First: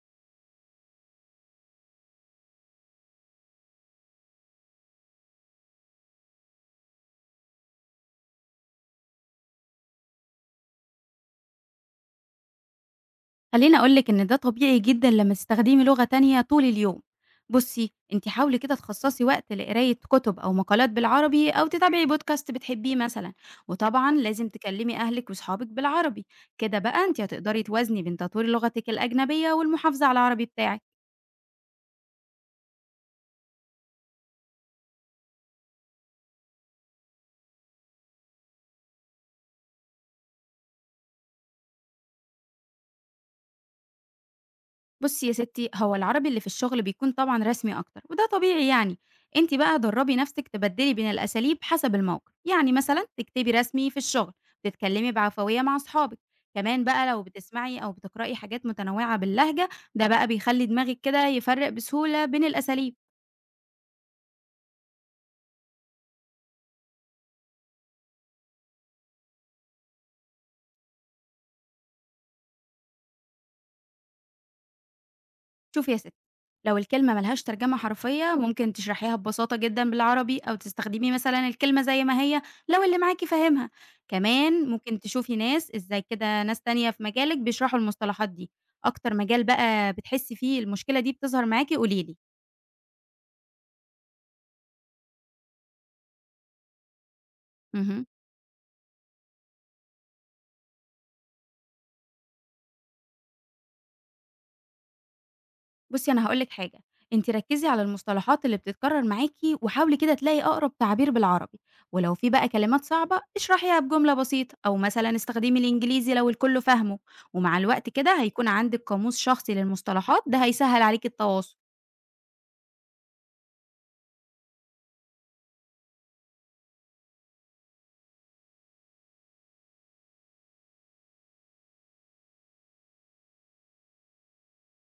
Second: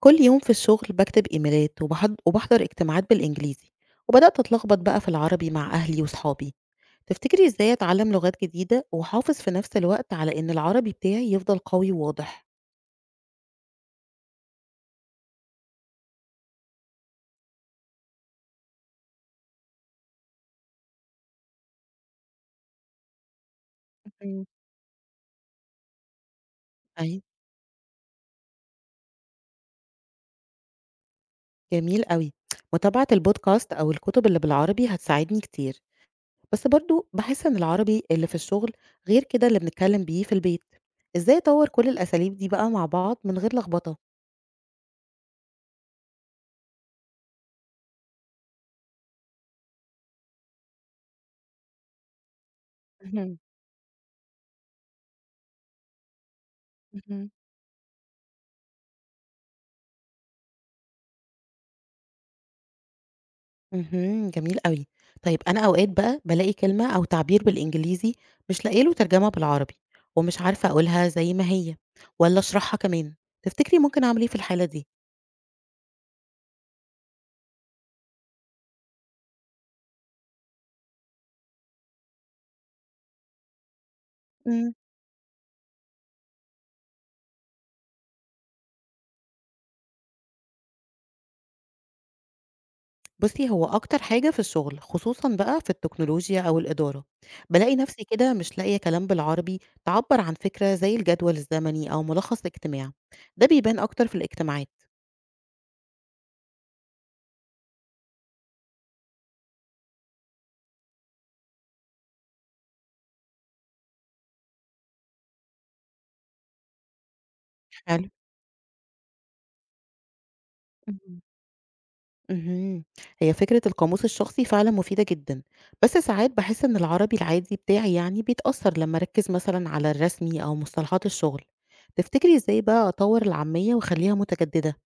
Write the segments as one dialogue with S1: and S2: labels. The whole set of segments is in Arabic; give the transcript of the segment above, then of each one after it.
S1: كل يوم في الشغل بكتب إيميلات وبحضر اجتماعات بالإنجليزي. وبدأت أتلخبط بقى في العربي مع أهلي وصحابي. تفتكري إزاي أتعلم لغات جديدة وأحافظ في نفس الوقت على إن العربي بتاعي يفضل قوي وواضح؟
S2: خلّيني أقول لِك إن ده طبيعي جدًا لمّا تستخدمي لغة تانية طول اليوم. بُصّي، أنتِ حاولي كده تخصّصي وقت لقراية كُتب أو مقالات بالعربي أو تتابعي podcast بتحبيه مثلًا، وطبعًا
S1: مم.
S2: لازم تكلّمي أهلِك وصحابِك بالعربي. كده بقى
S1: أي،
S2: أنتِ هتقدري توازني بين تطوير لغتِك الأجنبية والمحافظة على العربي بتاعِك.
S1: جميل قوي. متابعة البودكاست أو الكتب اللي بالعربي هتساعدني كتير، بس برضو بحس إن العربي اللي في الشغل غير كده اللي بنتكلم بيه في البيت. إزاي أطور كل الأساليب دي بقى مع بعض من غير لخبطة؟
S2: بُصّي يا ستّي، هو العربي اللي في الشغل بيكون طبعًا رسمي أكتر وده طبيعي يعني. أنتِ بقى درّبي نَفْسِك تبدّلي بين الأساليب حسب الموقف، يعني مثلًا
S1: مهم.
S2: تكتبي رسمي في الشغل، تتكلّمي بعفوية مع أصحابِك. كمان بقى لو
S1: مهم.
S2: بتسمعي أو بتقرأي حاجات متنوّعة باللهجة، ده بقى بيخلّي دماغِك كده يفرّق بسهولة بين الأساليب.
S1: اهم، جميل أوي. طيب أنا أوقات بقى بالاقي كلمة أو تعبير بالإنجليزي مش لاقية له ترجمة بالعربي، ومش عارفة أقولها زي ما هي ولا أشرحها كمان، تفتكري ممكن أعمل إيه في الحالة دي؟
S2: شوفي يا ستي، لو الكلمة ما لهاش ترجمة حرفية ممكن تشرحيها ببساطة جدًا بالعربي أو تستخدمي مثلًا الكلمة زي ما هي لو اللي معاكِ فاهمها. كمان
S1: إمم.
S2: ممكن تشوفي ناس إزاي كده ناس تانية في مجالِك بيشرحوا المصطلحات دي. أكتر مجال بقى بتحسي فيه المشكلة دي بتظهر معاكِ قولي لي.
S1: بُصّي، هو أكتر حاجة في الشغل خصوصًا بقى في التكنولوجيا أو الإدارة، بالاقي نفسي
S2: اهم.
S1: كده مش لاقية كلام بالعربي تعبّر عن فكرة زي الجدول الزمني أو ملخص اجتماع، ده بيبان أكتر في الاجتماعات.
S2: بُصّي، أنا هاقول لِك حاجة، أنتِ ركّزي على المصطلحات اللي بتتكرر معاكِ، وحاولي كده تلاقي أقرب تعبير بالعربي، ولو في بقى كلمات صعبة اشرحيها بجملة بسيطة، أو مثلًا استخدمي الإنجليزي لو الكل فاهمه. ومع الوقت
S1: حلو.
S2: كده هيكون عندِك قاموس شخصي للمصطلحات، ده هيسهّل عليكِ
S1: إمم.
S2: التواصل.
S1: اهم. هي فكرة القاموس الشخصي فعلًا مفيدة جدًا، بس ساعات باحس إن العربي العادي بتاعي يعني بيتأثر لمّا أركّز مثلًا على الرسمي أو مصطلحات الشغل، تفتكري إزاي بقى أطوّر العامية وأخلّيها متجددة؟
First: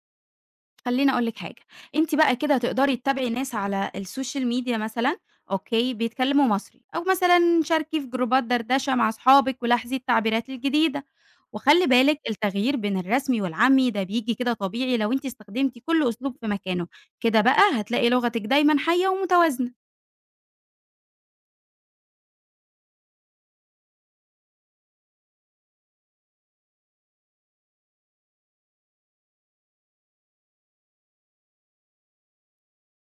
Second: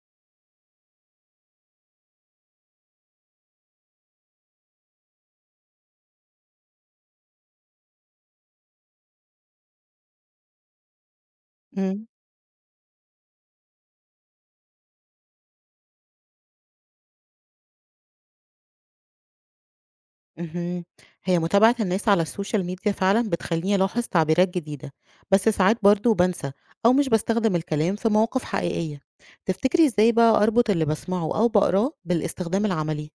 S2: خلّيني أقول لِك حاجة، أنتِ بقى كده هتقدري تتابعي ناس على السوشيال ميديا مثلًا، أوكي، بيتكلموا مصري، أو مثلًا شاركي في جروبات دردشة مع أصحابِك ولاحظي التعبيرات الجديدة. وخلّي
S1: إمم.
S2: بالِك التغيير بين الرسمي والعامي ده بييجي كده طبيعي لو أنتِ استخدمتِ كل أسلوب في مكانه. كده بقى هتلاقي لغتِك دايمًا حية ومتوازنة.
S1: اهم. هي متابعة الناس على السوشيال ميديا فعلًا بتخلّيني ألاحظ تعبيرات جديدة، بس ساعات برضه بانسى أو مش باستخدم الكلام في مواقف حقيقية، تفتكري إزاي بقى أربط اللي باسمعه أو باقراه بالاستخدام العملي؟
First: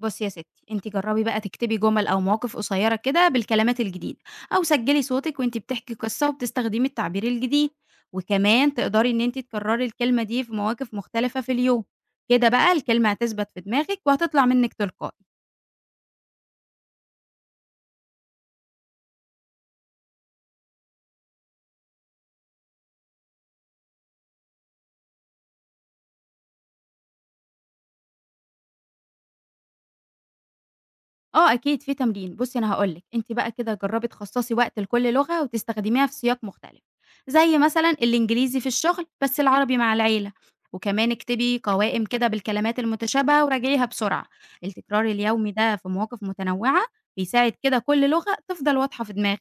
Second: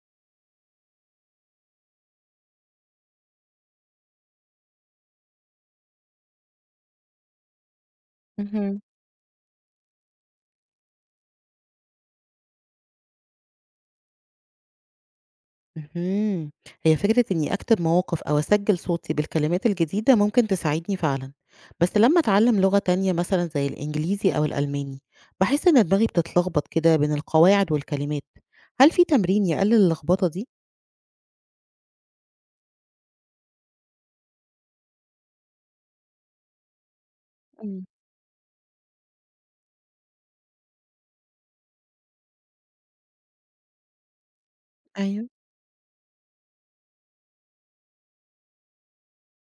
S2: بُصّي يا ستّي، أنتِ جرّبي بقى تكتبي جُمل أو مواقف قصيّرة كده بالكلمات الجديدة، أو سجّلي صوتِك وأنتِ بتحكي قصّة وبتستخدمي التعبير الجديد. وكمان
S1: اهم.
S2: تقدري إن أنتِ تكرّري الكلمة دي في مواقف مختلفة في اليوم. كده بقى الكلمة هتثبت في دماغِك وهتطلع منِّك تلقائي.
S1: اهم. هي فكرة إني أكتب مواقف أو أسجل صوتي بالكلمات الجديدة ممكن تساعدني فعلًا، بس لمّا أتعلم لغة تانية مثلًا زي الإنجليزي أو الألماني، باحس إن دماغي بتتلخبط كده بين القواعد والكلمات، هل في تمرين يقلل اللخبطة دي؟
S2: آه أكيد في تمرين. بُصّي، أنا هاقول لِك، أنتِ بقى كده جرّبي تخصّصي وقت لكل لغة وتستخدميها في سياق مختلف، زي
S1: إمم،
S2: مثلًا الإنجليزي في الشغل بس العربي مع العيلة. وكمان اكتبي قوائم كده بالكلمات المتشابهة وراجعيها بسرعة. التكرار
S1: أيوه.
S2: اليومي ده في مواقف متنوعة بيساعد كده كل لغة تفضل واضحة في دماغِك.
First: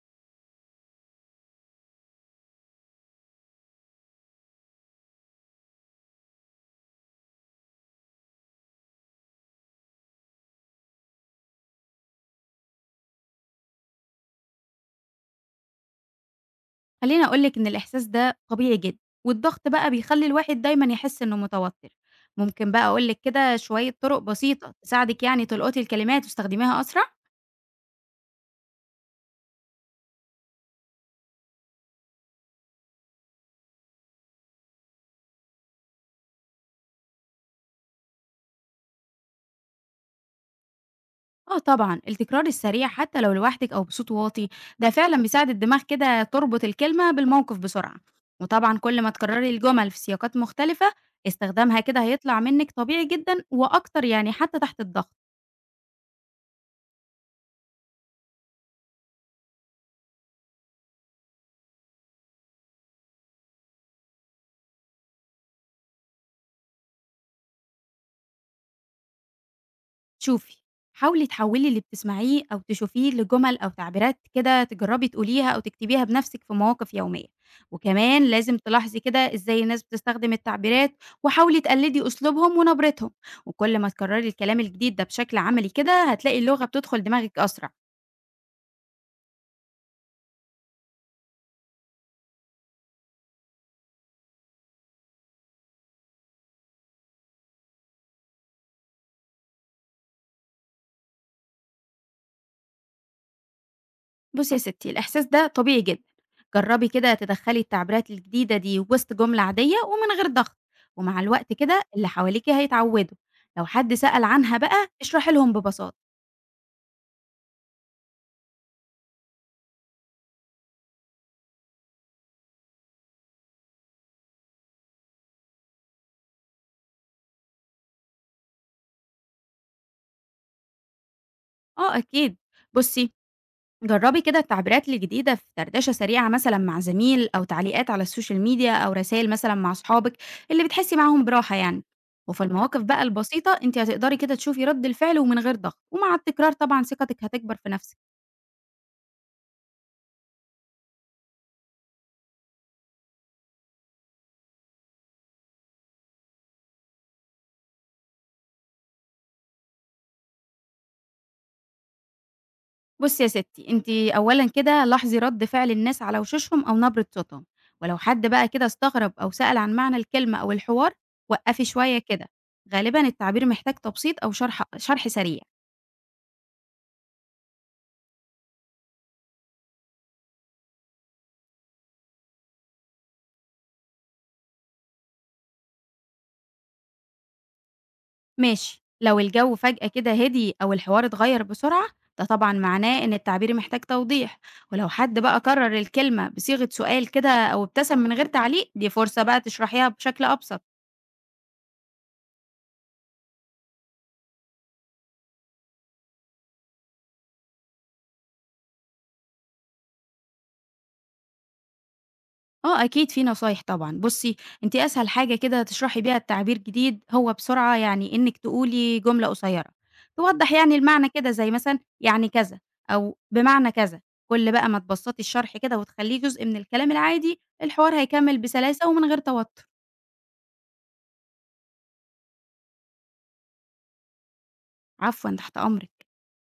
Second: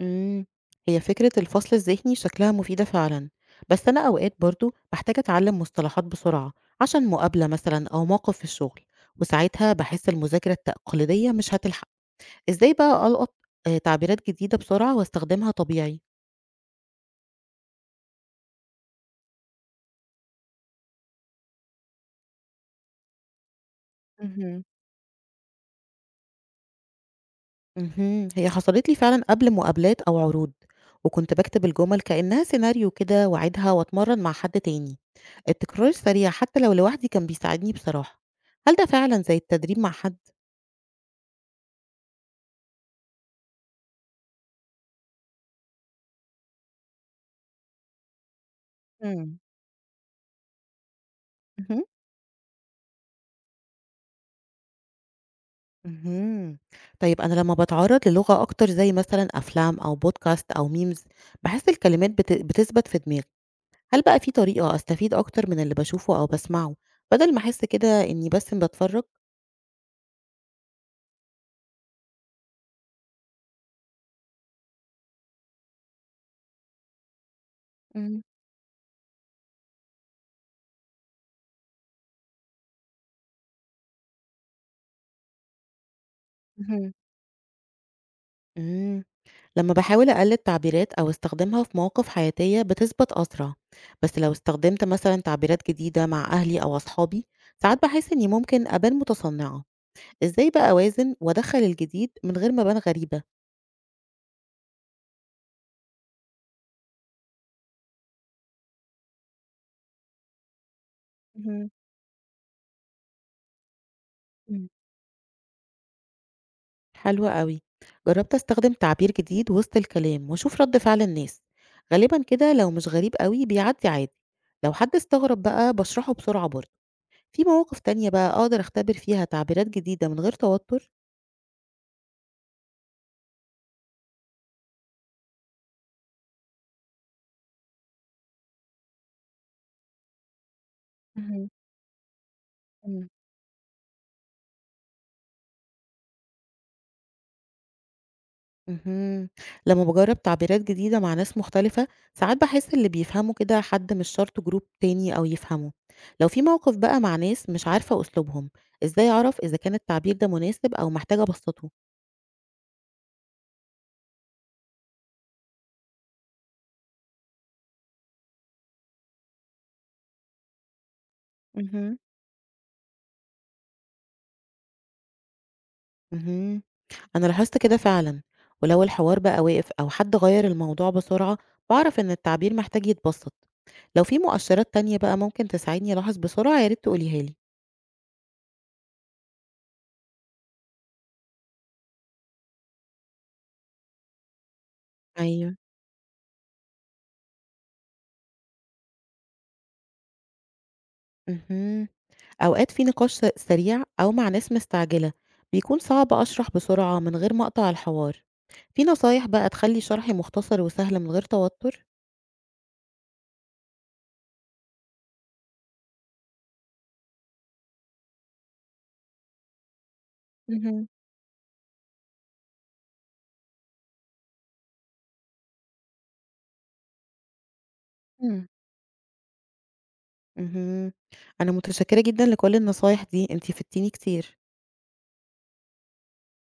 S1: إمم، هي فكرة الفصل الذهني شكلها مفيدة فعلًا، بس أنا أوقات برضه باحتاج أتعلم مصطلحات بسرعة عشان مقابلة مثلًا أو موقف في الشغل، وساعتها باحس المذاكرة التقليدية مش هتلحق. إزاي بقى ألقط تعبيرات جديدة بسرعة واستخدمها طبيعي؟
S2: خلّيني أقول لِك إن الإحساس ده طبيعي جدًا، والضغط بقى بيخلّي الواحد دايمًا يحس إنه متوتر. ممكن بقى أقول لِك كده شوية طُرق
S1: اهم.
S2: بسيطة تساعدِك يعني تلقطي الكلمات وتستخدميها أسرع؟
S1: هي حصلت لي فعلًا قبل مقابلات أو عروض، وكنت باكتب الجمل كأنها سيناريو كده وأعيدها وأتمرن مع حد تاني، التكرار السريع حتى لو لوحدي كان بيساعدني بصراحة، هل ده فعلًا زي التدريب مع حد؟
S2: آه طبعًا، التكرار السريع حتى لو لوحدِك أو بصوت واطي، ده فعلًا بيساعد الدماغ كده تربط الكلمة بالموقف بسرعة. وطبعًا كل ما
S1: إمم،
S2: تكرري الجمل في سياقات مختلفة، استخدامها
S1: اهم.
S2: كده هيطلع منِّك طبيعي جدًا وأكتر يعني حتى تحت الضغط.
S1: اهم، طيب أنا لمّا باتعرض للغة أكتر زي مثلًا أفلام أو podcast أو memes باحس الكلمات بتثبت في دماغي. هل بقى في طريقة أستفيد أكتر من اللي باشوفه أو باسمعه، بدل ما أحس كده إني بس باتفرّج؟
S2: شوفي، حاولي تحوّلي اللي بتسمعيه أو تشوفيه لجُمل أو تعبيرات كده تجرّبي تقوليها أو تكتبيها بنَفْسِك في مواقف يومية.
S1: إمم،
S2: وكمان لازم تلاحظي كده إزاي الناس بتستخدم التعبيرات وحاولي تقلّدي أسلوبهم ونبرتهم. وكل ما تكرّري الكلام الجديد ده بشكل عملي كده هتلاقي اللغة
S1: اهم.
S2: بتدخُل دماغِك أسرع.
S1: إمم، لمّا باحاول أقلِّد تعبيرات أو استخدمها في مواقف حياتية بتثبت أسرع، بس لو استخدمت مثلًا تعبيرات جديدة مع أهلي أو أصحابي، ساعات باحس إني ممكن أبان متصنعة، إزاي بقى أوازن وأدخّل الجديد من غير ما أبان غريبة؟
S2: بُصّي يا ستّي، الإحساس ده طبيعي جدًا. جرّبي كده تدخّلي التعبيرات الجديدة دي وِسط جملة عادية ومن غير ضغط، ومع الوقت
S1: اهم،
S2: كده اللي حواليكِ هيتعوّدوا. لو حد سأل عنها
S1: إمم.
S2: بقى اشرحي لهم ببساطة.
S1: حلو قوي. جربت استخدم تعبير جديد وسط الكلام واشوف رد فعل الناس، غالبا كده لو مش غريب قوي بيعدي عادي، لو حد استغرب بقى بشرحه بسرعة برضه. في مواقف تانية بقى اقدر اختبر فيها تعبيرات جديدة من غير توتر؟
S2: آه أكيد. بُصّي، جرّبي كده التعبيرات الجديدة في دردشة سريعة مثلًا مع زميل أو تعليقات على السوشيال ميديا أو رسايل مثلًا مع أصحابِك اللي بتحسّي معاهم
S1: مهم.
S2: براحة يعني. وفي المواقف بقى
S1: مم.
S2: البسيطة أنتِ هتقدري كده تشوفي رَد الفعل ومن غير ضغط، ومع التكرار طبعًا ثقتِك هتكبر في نَفْسِك.
S1: مهم. لما بجرب تعبيرات جديدة مع ناس مختلفة ساعات بحس اللي بيفهمه كده حد مش شرط جروب تاني أو يفهمه. لو في موقف بقى مع ناس مش عارفة أسلوبهم، إزاي أعرف إذا كان التعبير ده مناسب أو محتاجة أبسطه؟
S2: بُصّي يا ستّي، أنتِ أولًا كده لاحظي رَد فعل الناس على وشوشهم أو نبرة صوتهم، ولو حد بقى كده استغرب أو سأل عن معنى الكلمة أو الحوار وقّفي
S1: مهم.
S2: شوية كده. غالبًا التعبير محتاج تبسيط أو شرح سريع.
S1: مهم. أنا لاحظت كده فعلا، ولو الحوار بقى واقف أو حد غير الموضوع بسرعة بعرف إن التعبير محتاج يتبسط. لو في مؤشرات تانية بقى ممكن تساعدني ألاحظ بسرعة يا ريت تقوليها لي.
S2: ماشي، لو الجو فجأة كده هدي أو الحوار اتغير بسرعة ده طبعا معناه إن التعبير محتاج توضيح. ولو حد بقى
S1: ايوه،
S2: كرر الكلمة بصيغة سؤال كده أو ابتسم من غير تعليق دي فرصة بقى تشرحيها بشكل أبسط.
S1: مهم. أوقات في نقاش سريع أو مع ناس مستعجلة بيكون صعب أشرح بسرعة من غير ما أقطع الحوار. في نصايح بقى تخلي شرحي مختصر وسهل من غير توتر؟
S2: اه أكيد في نصايح طبعا. بصي، انت أسهل حاجة كده تشرحي بيها التعبير جديد هو بسرعة، يعني إنك تقولي جملة قصيرة توضح يعني
S1: مهم.
S2: المعنى كده، زي مثلا يعني كذا أو بمعنى كذا. كل بقى ما تبسطي الشرح كده وتخليه جزء من الكلام العادي الحوار هيكمل
S1: مم.
S2: بسلاسة ومن غير توتر.
S1: مم. مهم. أنا متشكرة جدا لكل النصايح دي انتي فدتيني كتير.
S2: عفوًا، تحت أمرِك.